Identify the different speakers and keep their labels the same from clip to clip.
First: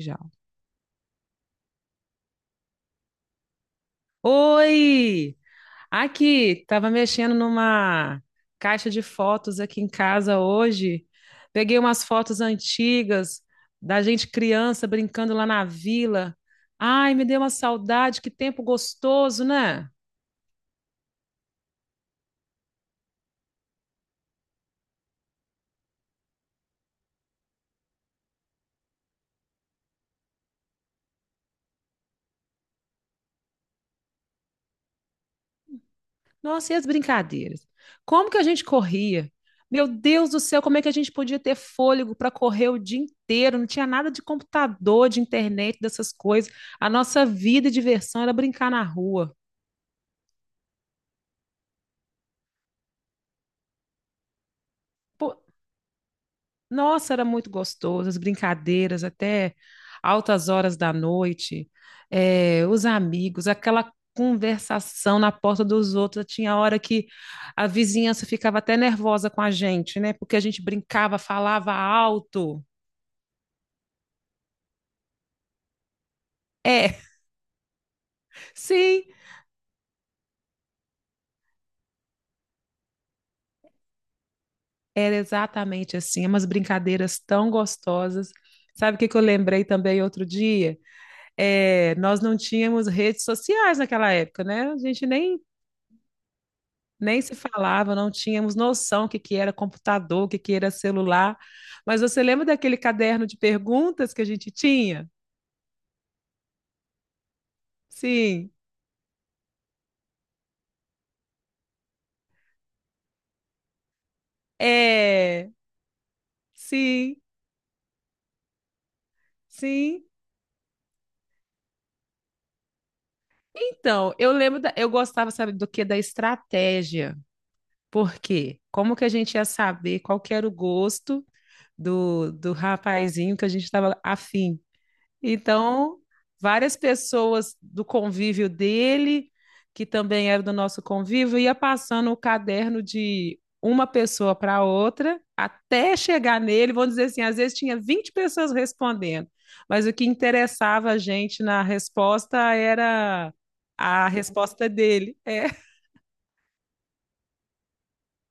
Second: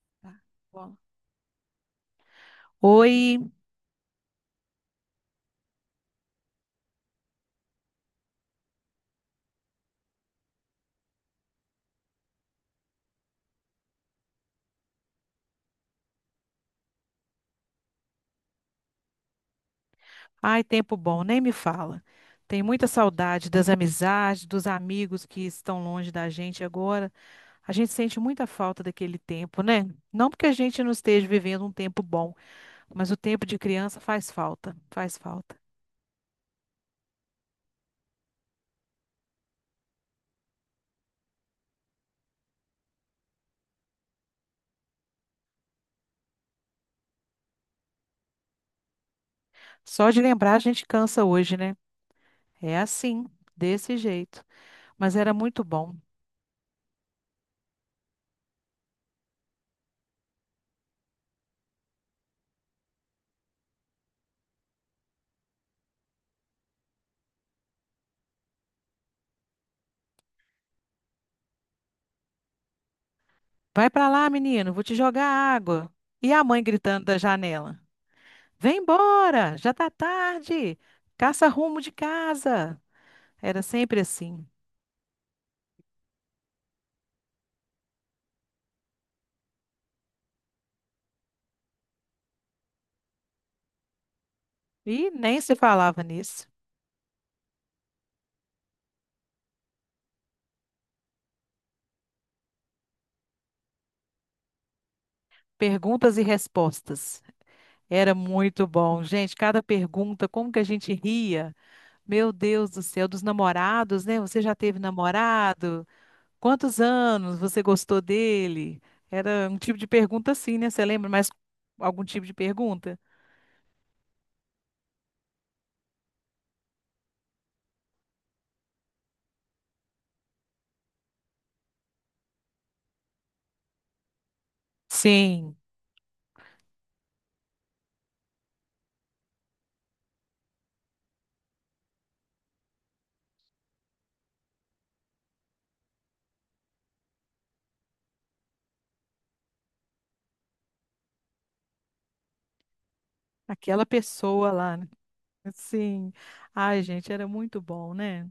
Speaker 1: Já.
Speaker 2: Tá, bom. Oi,
Speaker 1: Oi! Aqui, tava mexendo numa caixa de fotos aqui em casa hoje. Peguei umas fotos antigas da gente criança brincando lá na vila. Ai, me deu uma saudade, que tempo gostoso, né?
Speaker 2: ai, tempo bom, nem me fala. Tem muita saudade das amizades, dos amigos que estão longe da gente agora. A gente sente muita falta daquele tempo, né? Não porque a gente não esteja vivendo um tempo bom, mas o tempo de criança faz falta, faz falta.
Speaker 1: Nossa, e as brincadeiras? Como que a gente corria? Meu Deus do céu, como é que a gente podia ter fôlego para correr o dia inteiro? Não tinha nada de computador, de internet, dessas coisas. A nossa vida e diversão era brincar na rua.
Speaker 2: Só de lembrar a gente cansa hoje, né? É assim, desse jeito. Mas
Speaker 1: Pô,
Speaker 2: era muito bom.
Speaker 1: nossa, era muito gostoso, as brincadeiras até altas horas da noite, os amigos, aquela conversação na porta dos outros. Tinha hora que a vizinhança ficava até nervosa com a gente, né? Porque a gente brincava, falava alto.
Speaker 2: Vai pra lá, menino, vou te jogar água. E a mãe
Speaker 1: É,
Speaker 2: gritando da janela. Vem
Speaker 1: sim,
Speaker 2: embora, já tá tarde. Caça rumo de casa. Era sempre assim.
Speaker 1: era exatamente assim, umas brincadeiras tão gostosas. Sabe o que que eu lembrei também outro dia? Nós não tínhamos redes sociais naquela época, né? A gente
Speaker 2: E
Speaker 1: nem
Speaker 2: nem se falava nisso.
Speaker 1: nem se falava, não tínhamos noção o que que era computador, o que que era celular. Mas você lembra daquele caderno de perguntas que a gente tinha?
Speaker 2: Perguntas e respostas. Era
Speaker 1: Sim,
Speaker 2: muito bom, gente. Cada pergunta, como que a gente ria? Meu Deus do céu, dos namorados, né? Você já teve
Speaker 1: é,
Speaker 2: namorado? Quantos
Speaker 1: sim,
Speaker 2: anos você gostou dele? Era um tipo de
Speaker 1: sim.
Speaker 2: pergunta assim, né? Você lembra mais algum tipo de pergunta?
Speaker 1: Então, eu lembro, eu gostava, sabe, do que? Da estratégia. Por quê? Como que a gente ia saber qual que era o gosto do rapazinho que a gente estava afim?
Speaker 2: Sim,
Speaker 1: Então, várias pessoas do convívio dele, que também era do nosso convívio, ia passando o caderno de uma pessoa para outra até chegar nele. Vamos dizer assim, às vezes tinha 20 pessoas respondendo, mas o que interessava a gente na resposta era
Speaker 2: aquela
Speaker 1: a
Speaker 2: pessoa
Speaker 1: resposta
Speaker 2: lá, né?
Speaker 1: dele. É,
Speaker 2: Sim. Ai, gente, era muito bom, né?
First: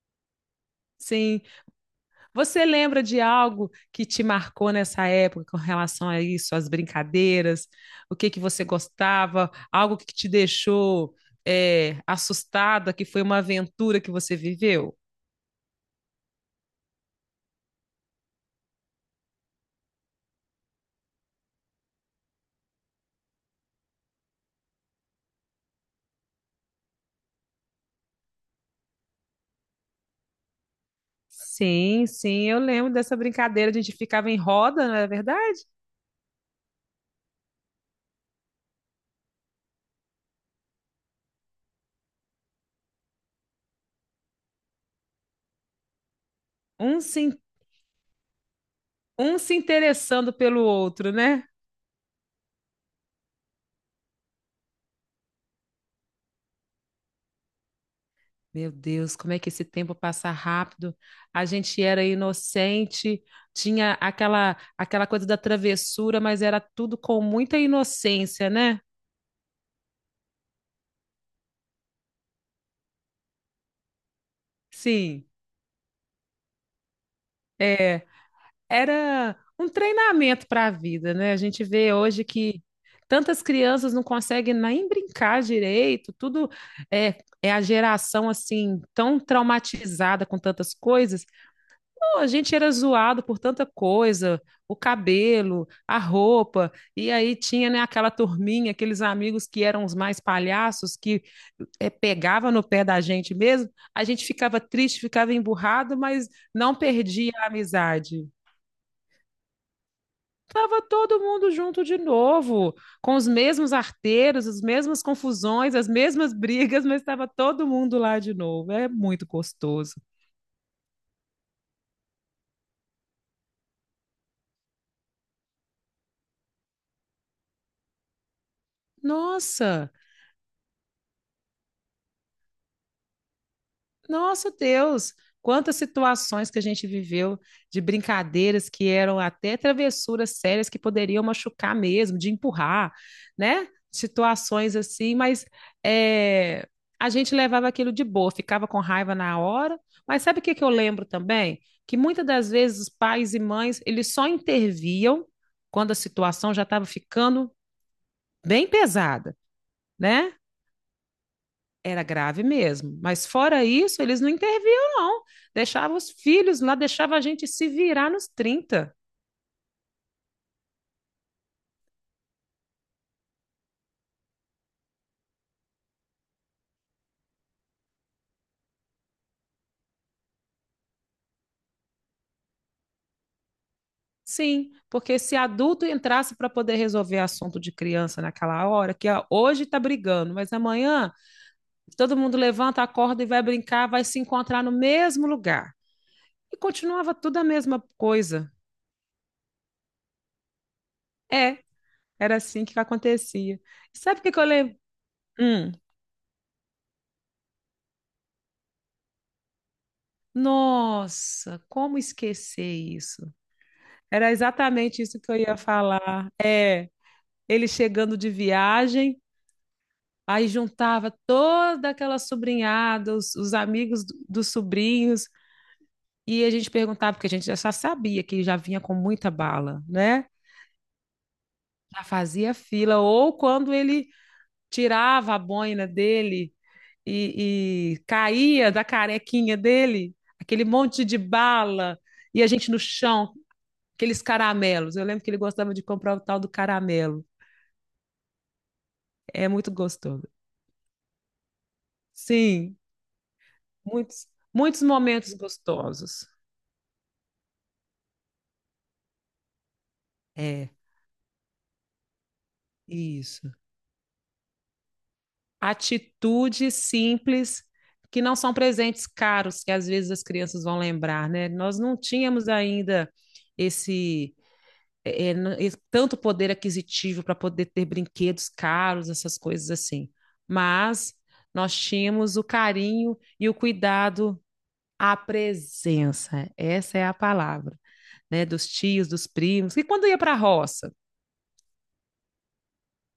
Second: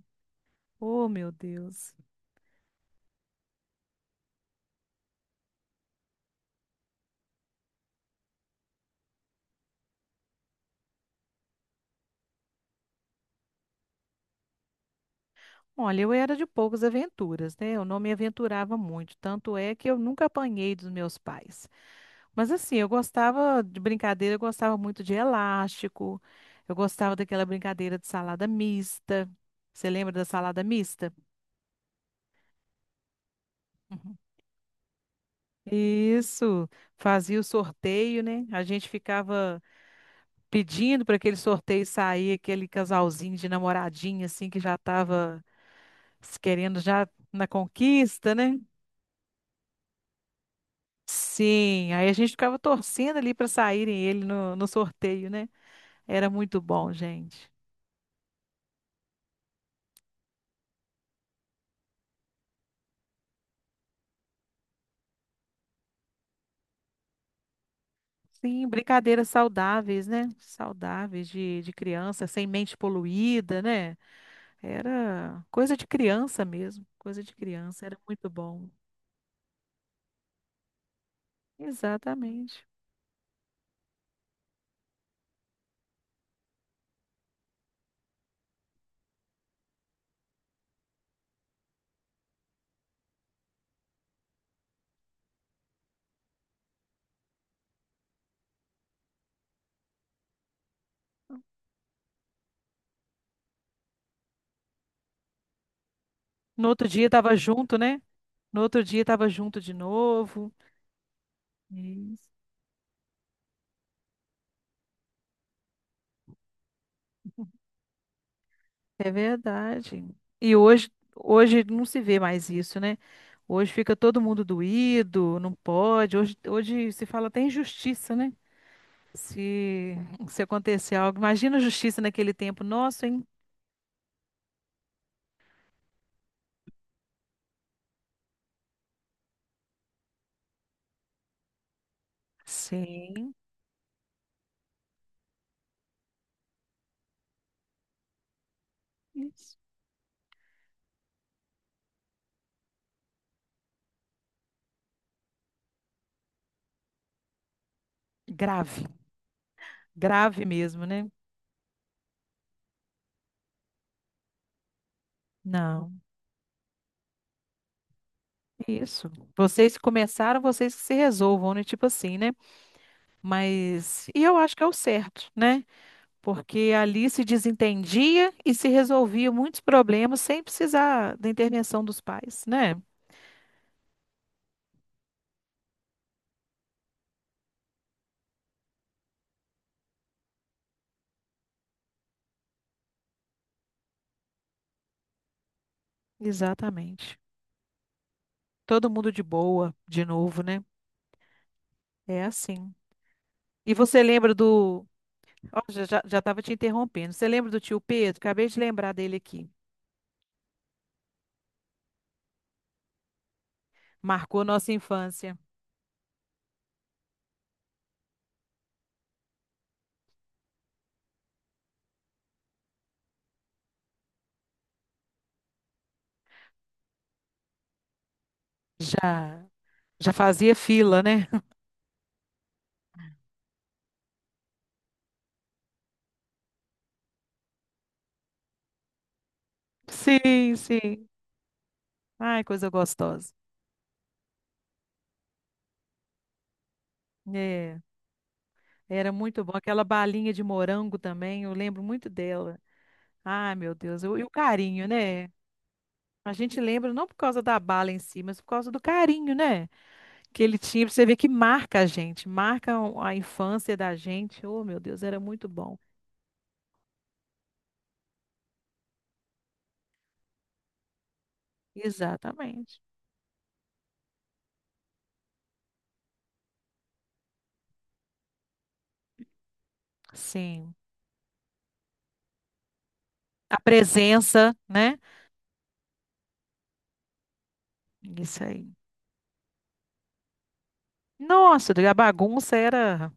Speaker 2: Oh, meu
Speaker 1: sim.
Speaker 2: Deus.
Speaker 1: Você lembra de algo que te marcou nessa época com relação a isso, as brincadeiras, o que que você gostava, algo que te deixou assustada, que foi uma aventura que você viveu?
Speaker 2: Olha, eu era de poucas aventuras, né? Eu não me aventurava muito, tanto é que eu nunca apanhei dos meus pais. Mas assim, eu gostava de brincadeira, eu gostava muito de elástico, eu gostava daquela brincadeira de salada mista. Você lembra da salada mista?
Speaker 1: Sim, sim, eu lembro dessa brincadeira, a gente
Speaker 2: Uhum.
Speaker 1: ficava em roda, não é verdade?
Speaker 2: Isso, fazia o sorteio, né? A gente ficava pedindo para aquele sorteio sair, aquele casalzinho de namoradinha, assim, que já estava querendo
Speaker 1: Um
Speaker 2: já
Speaker 1: se,
Speaker 2: na conquista, né?
Speaker 1: um se interessando pelo outro, né?
Speaker 2: Sim, aí a gente ficava torcendo ali para saírem ele no sorteio, né? Era muito bom, gente.
Speaker 1: Meu Deus, como é que esse tempo passa rápido? A gente era inocente, tinha aquela coisa da travessura, mas era tudo com muita inocência,
Speaker 2: Sim,
Speaker 1: né?
Speaker 2: brincadeiras saudáveis, né? Saudáveis de criança, sem mente poluída, né?
Speaker 1: Sim,
Speaker 2: Era coisa de criança mesmo, coisa de criança, era
Speaker 1: é,
Speaker 2: muito bom.
Speaker 1: era um treinamento para a vida, né? A gente vê hoje que
Speaker 2: Exatamente.
Speaker 1: tantas crianças não conseguem nem brincar direito, tudo é a geração assim tão traumatizada com tantas coisas. Pô, a gente era zoado por tanta coisa, o cabelo, a roupa, e aí tinha, né, aquela turminha, aqueles amigos que eram os mais palhaços, que pegava no pé da gente mesmo, a gente ficava triste, ficava emburrado, mas
Speaker 2: No
Speaker 1: não
Speaker 2: outro dia
Speaker 1: perdia
Speaker 2: estava
Speaker 1: a
Speaker 2: junto, né?
Speaker 1: amizade.
Speaker 2: No outro dia estava junto de novo.
Speaker 1: Tava todo mundo junto de novo, com os mesmos arteiros, as mesmas confusões, as mesmas brigas, mas estava todo mundo lá de novo. É
Speaker 2: É
Speaker 1: muito gostoso.
Speaker 2: verdade. E hoje, hoje não se vê mais isso, né? Hoje fica todo mundo doído, não pode. Hoje, hoje se fala até em justiça, né?
Speaker 1: Nossa!
Speaker 2: Se, se acontecer algo, imagina a justiça naquele tempo. Nossa, hein?
Speaker 1: Nossa Deus, quantas situações que a gente viveu de brincadeiras que eram até travessuras sérias que poderiam machucar mesmo, de empurrar,
Speaker 2: Sim.
Speaker 1: né? Situações assim, mas é, a gente levava aquilo de boa, ficava com raiva na
Speaker 2: Isso.
Speaker 1: hora. Mas sabe o que que eu lembro também? Que muitas das vezes os pais e mães, eles só interviam quando a situação já estava ficando bem
Speaker 2: Grave,
Speaker 1: pesada, né?
Speaker 2: grave mesmo, né?
Speaker 1: Era grave mesmo. Mas fora isso, eles não interviam, não.
Speaker 2: Não,
Speaker 1: Deixavam os filhos lá, deixava a gente se virar nos trinta.
Speaker 2: isso. Vocês que começaram, vocês que se resolvam, né? Tipo assim, né? Mas, e eu acho que é o certo, né? Porque ali se desentendia e se resolvia muitos problemas sem precisar da intervenção dos pais, né?
Speaker 1: Sim, porque se adulto entrasse para poder resolver assunto de criança naquela hora, que ó, hoje está brigando, mas amanhã todo mundo levanta, acorda e vai brincar, vai se encontrar no mesmo lugar. E continuava
Speaker 2: Exatamente.
Speaker 1: tudo a mesma coisa.
Speaker 2: Todo mundo de boa, de novo, né?
Speaker 1: É,
Speaker 2: É
Speaker 1: era assim
Speaker 2: assim.
Speaker 1: que acontecia.
Speaker 2: E
Speaker 1: E
Speaker 2: você
Speaker 1: sabe o que,
Speaker 2: lembra
Speaker 1: que eu lembro?
Speaker 2: do. Ó,
Speaker 1: Hum,
Speaker 2: já, já, já estava te interrompendo. Você lembra do tio Pedro? Acabei de lembrar dele aqui.
Speaker 1: nossa, como esquecer isso? Era
Speaker 2: Marcou nossa
Speaker 1: exatamente isso que
Speaker 2: infância.
Speaker 1: eu ia falar. É, ele chegando de viagem, aí juntava toda aquela sobrinhada, os amigos dos sobrinhos, e a gente perguntava, porque a gente já sabia que já vinha com muita
Speaker 2: Já,
Speaker 1: bala,
Speaker 2: já
Speaker 1: né?
Speaker 2: fazia fila, né?
Speaker 1: Já fazia fila, ou quando ele tirava a boina dele e caía da carequinha dele,
Speaker 2: Sim,
Speaker 1: aquele monte
Speaker 2: sim.
Speaker 1: de bala, e
Speaker 2: Ai,
Speaker 1: a
Speaker 2: coisa
Speaker 1: gente no
Speaker 2: gostosa.
Speaker 1: chão, aqueles caramelos. Eu lembro que ele gostava de comprar o tal do caramelo.
Speaker 2: É, era muito
Speaker 1: É
Speaker 2: bom.
Speaker 1: muito
Speaker 2: Aquela
Speaker 1: gostoso.
Speaker 2: balinha de morango também, eu lembro muito dela.
Speaker 1: Sim.
Speaker 2: Ai, meu Deus, eu- e
Speaker 1: Muitos,
Speaker 2: o
Speaker 1: muitos
Speaker 2: carinho, né?
Speaker 1: momentos gostosos.
Speaker 2: A gente lembra não por causa da bala em si, mas por causa do carinho, né? Que ele
Speaker 1: É,
Speaker 2: tinha, pra você ver que marca a gente, marca o- a
Speaker 1: isso.
Speaker 2: infância da gente. Oh, meu Deus, era muito bom.
Speaker 1: Atitudes simples que não são presentes caros, que às vezes as crianças vão lembrar, né? Nós não tínhamos
Speaker 2: Exatamente.
Speaker 1: ainda esse, esse tanto poder aquisitivo para poder ter brinquedos caros, essas coisas assim.
Speaker 2: Sim.
Speaker 1: Mas nós tínhamos o carinho e o
Speaker 2: A
Speaker 1: cuidado,
Speaker 2: presença, né?
Speaker 1: a presença, essa é a palavra,
Speaker 2: Isso
Speaker 1: né? Dos
Speaker 2: aí.
Speaker 1: tios, dos primos, e quando ia para a roça,
Speaker 2: Nossa, a bagunça era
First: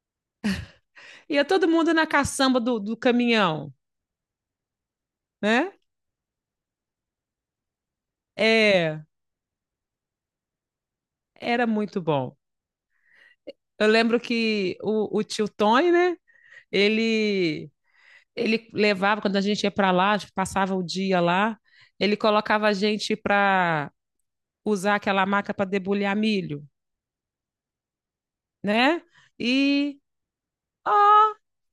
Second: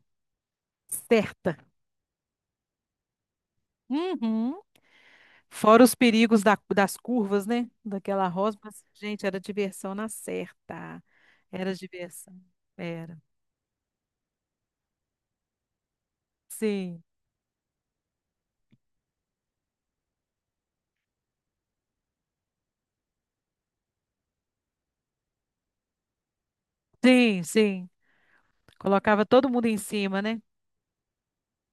Speaker 1: ia
Speaker 2: certa.
Speaker 1: todo mundo na caçamba do caminhão,
Speaker 2: Uhum.
Speaker 1: né?
Speaker 2: Fora os perigos da- das curvas, né? Daquela rosa, mas,
Speaker 1: É,
Speaker 2: gente, era diversão na certa.
Speaker 1: era
Speaker 2: Era
Speaker 1: muito
Speaker 2: diversão.
Speaker 1: bom.
Speaker 2: Era.
Speaker 1: Eu lembro que o tio Tony, né?
Speaker 2: Sim.
Speaker 1: Ele, ele levava, quando a gente ia para lá, passava o dia lá, ele colocava a gente para usar aquela maca para debulhar milho,
Speaker 2: Sim, sim.
Speaker 1: né?
Speaker 2: Colocava todo mundo em
Speaker 1: E
Speaker 2: cima, né?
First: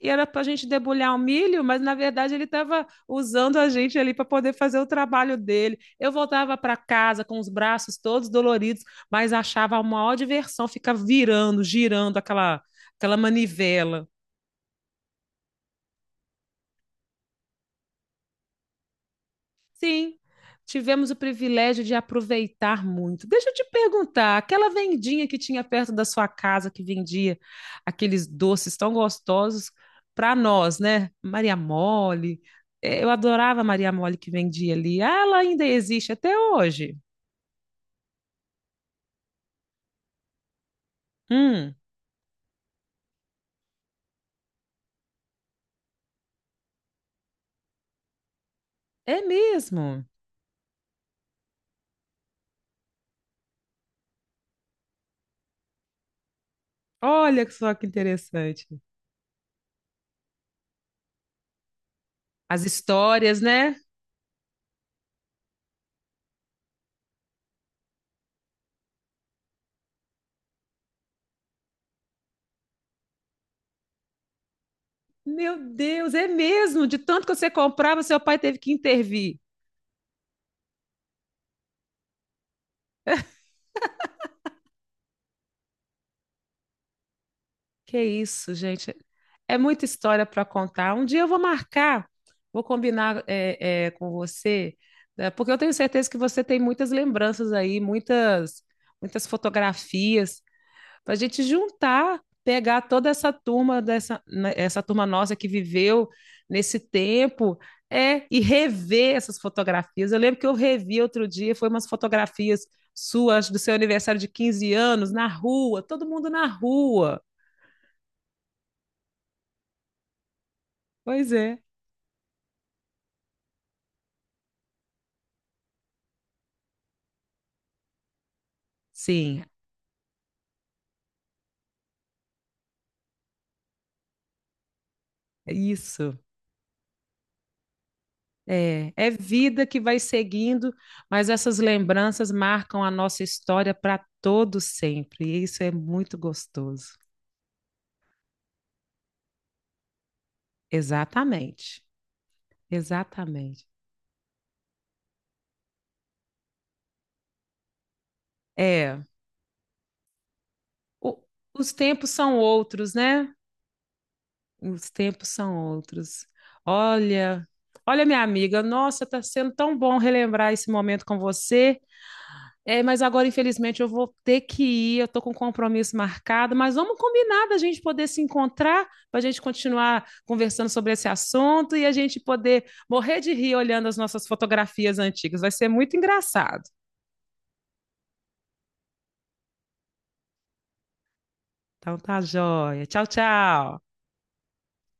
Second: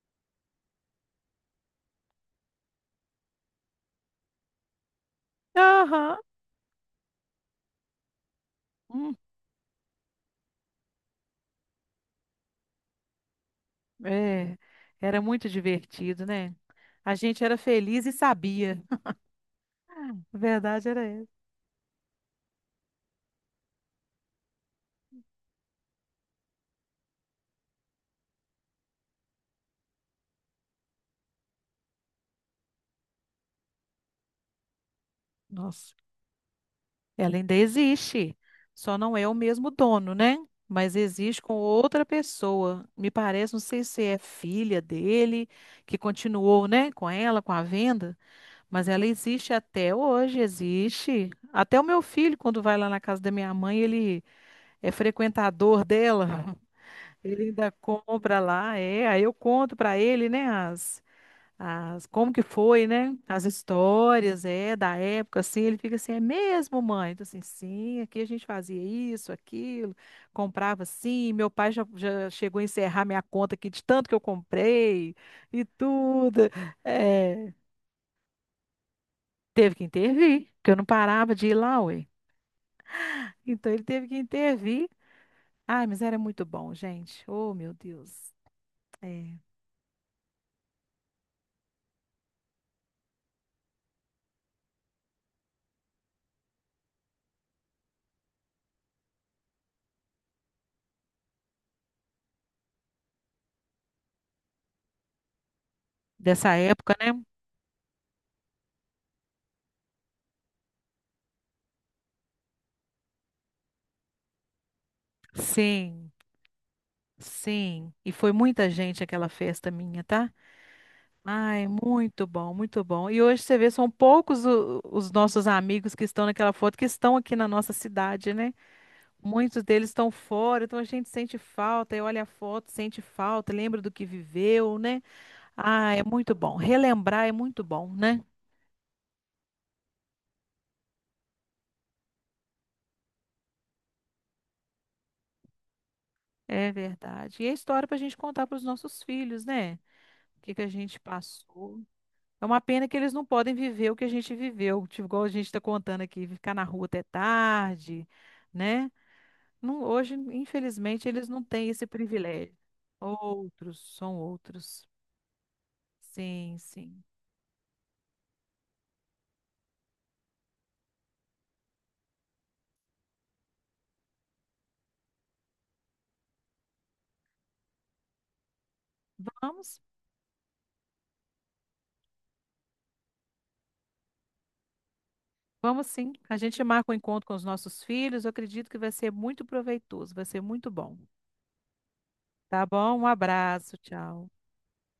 Speaker 1: e era para a gente debulhar o milho, mas na verdade ele estava usando a gente ali para poder fazer o trabalho dele. Eu
Speaker 2: Aham.
Speaker 1: voltava para casa com os braços todos doloridos,
Speaker 2: Hum,
Speaker 1: mas achava a maior diversão ficar virando, girando aquela, aquela manivela.
Speaker 2: é. Era muito divertido, né? A gente era feliz e sabia. A
Speaker 1: Sim,
Speaker 2: verdade era
Speaker 1: tivemos o
Speaker 2: essa.
Speaker 1: privilégio de aproveitar muito. Deixa eu te perguntar, aquela vendinha que tinha perto da sua casa que vendia aqueles doces tão gostosos para nós, né? Maria Mole. Eu adorava a Maria Mole que vendia ali. Ah, ela ainda
Speaker 2: Nossa,
Speaker 1: existe até hoje.
Speaker 2: ela ainda existe. Só não é o mesmo dono, né? Mas existe com
Speaker 1: Hum,
Speaker 2: outra pessoa. Me parece, não sei se é filha dele, que continuou, né, com ela, com a venda, mas ela
Speaker 1: é
Speaker 2: existe até
Speaker 1: mesmo.
Speaker 2: hoje, existe. Até o meu filho, quando vai lá na casa da minha mãe, ele é frequentador dela. Ele
Speaker 1: Olha
Speaker 2: ainda
Speaker 1: só que
Speaker 2: compra
Speaker 1: interessante.
Speaker 2: lá, é. Aí eu conto para ele, né, as como que
Speaker 1: As
Speaker 2: foi, né,
Speaker 1: histórias,
Speaker 2: as
Speaker 1: né?
Speaker 2: histórias, é, da época, assim. Ele fica assim, é mesmo, mãe? Então, assim, sim, aqui a gente fazia isso, aquilo, comprava assim. Meu pai já, já chegou a encerrar minha conta aqui de tanto que eu comprei
Speaker 1: Meu
Speaker 2: e
Speaker 1: Deus, é
Speaker 2: tudo.
Speaker 1: mesmo. De tanto que você
Speaker 2: É,
Speaker 1: comprava, seu pai teve que intervir.
Speaker 2: teve que intervir, porque eu não parava de ir lá, ué. Então ele teve que intervir. Ai, mas era muito bom, gente. Oh, meu
Speaker 1: Que
Speaker 2: Deus.
Speaker 1: isso, gente.
Speaker 2: É,
Speaker 1: É muita história para contar. Um dia eu vou marcar, vou combinar com você, né, porque eu tenho certeza que você tem muitas lembranças aí, muitas, muitas fotografias, para a gente juntar, pegar toda essa turma, dessa, né, essa turma nossa que viveu
Speaker 2: dessa
Speaker 1: nesse
Speaker 2: época, né?
Speaker 1: tempo, é, e rever essas fotografias. Eu lembro que eu revi outro dia, foi umas fotografias suas do seu aniversário de 15 anos, na rua, todo
Speaker 2: Sim,
Speaker 1: mundo na rua.
Speaker 2: sim. E foi muita gente aquela festa minha, tá?
Speaker 1: Pois é.
Speaker 2: Ai, muito bom, muito bom. E hoje você vê, são poucos o- os nossos amigos que estão naquela foto, que estão aqui na nossa cidade, né?
Speaker 1: Sim,
Speaker 2: Muitos deles estão fora, então a gente sente falta, e olha a foto, sente falta, lembra do que viveu, né? Ah, é
Speaker 1: isso.
Speaker 2: muito bom. Relembrar é muito bom, né?
Speaker 1: É, é vida que vai seguindo, mas essas lembranças marcam a nossa história para todo sempre. E isso é muito
Speaker 2: É
Speaker 1: gostoso.
Speaker 2: verdade. E é história para a gente contar para os nossos filhos, né? O que que a gente passou.
Speaker 1: Exatamente.
Speaker 2: É uma pena que eles não podem
Speaker 1: Exatamente.
Speaker 2: viver o que a gente viveu, tipo, igual a gente está contando aqui, ficar na rua até tarde, né?
Speaker 1: É,
Speaker 2: Não- hoje, infelizmente,
Speaker 1: o-
Speaker 2: eles não têm
Speaker 1: os
Speaker 2: esse
Speaker 1: tempos são
Speaker 2: privilégio.
Speaker 1: outros, né?
Speaker 2: Outros, são outros.
Speaker 1: Os tempos são outros.
Speaker 2: Sim, sim.
Speaker 1: Olha, olha minha amiga, nossa, tá sendo tão bom relembrar esse momento com você. É, mas agora, infelizmente, eu vou ter que ir, eu estou com um compromisso marcado, mas vamos combinar da gente poder se encontrar, para a gente
Speaker 2: Vamos,
Speaker 1: continuar conversando sobre esse assunto e a gente poder morrer de rir olhando as nossas fotografias antigas. Vai ser
Speaker 2: vamos
Speaker 1: muito
Speaker 2: sim. A
Speaker 1: engraçado.
Speaker 2: gente marca um encontro com os nossos filhos. Eu acredito que vai ser muito proveitoso, vai ser muito bom.
Speaker 1: Então tá
Speaker 2: Tá
Speaker 1: joia.
Speaker 2: bom?
Speaker 1: Tchau,
Speaker 2: Um abraço,
Speaker 1: tchau.
Speaker 2: tchau.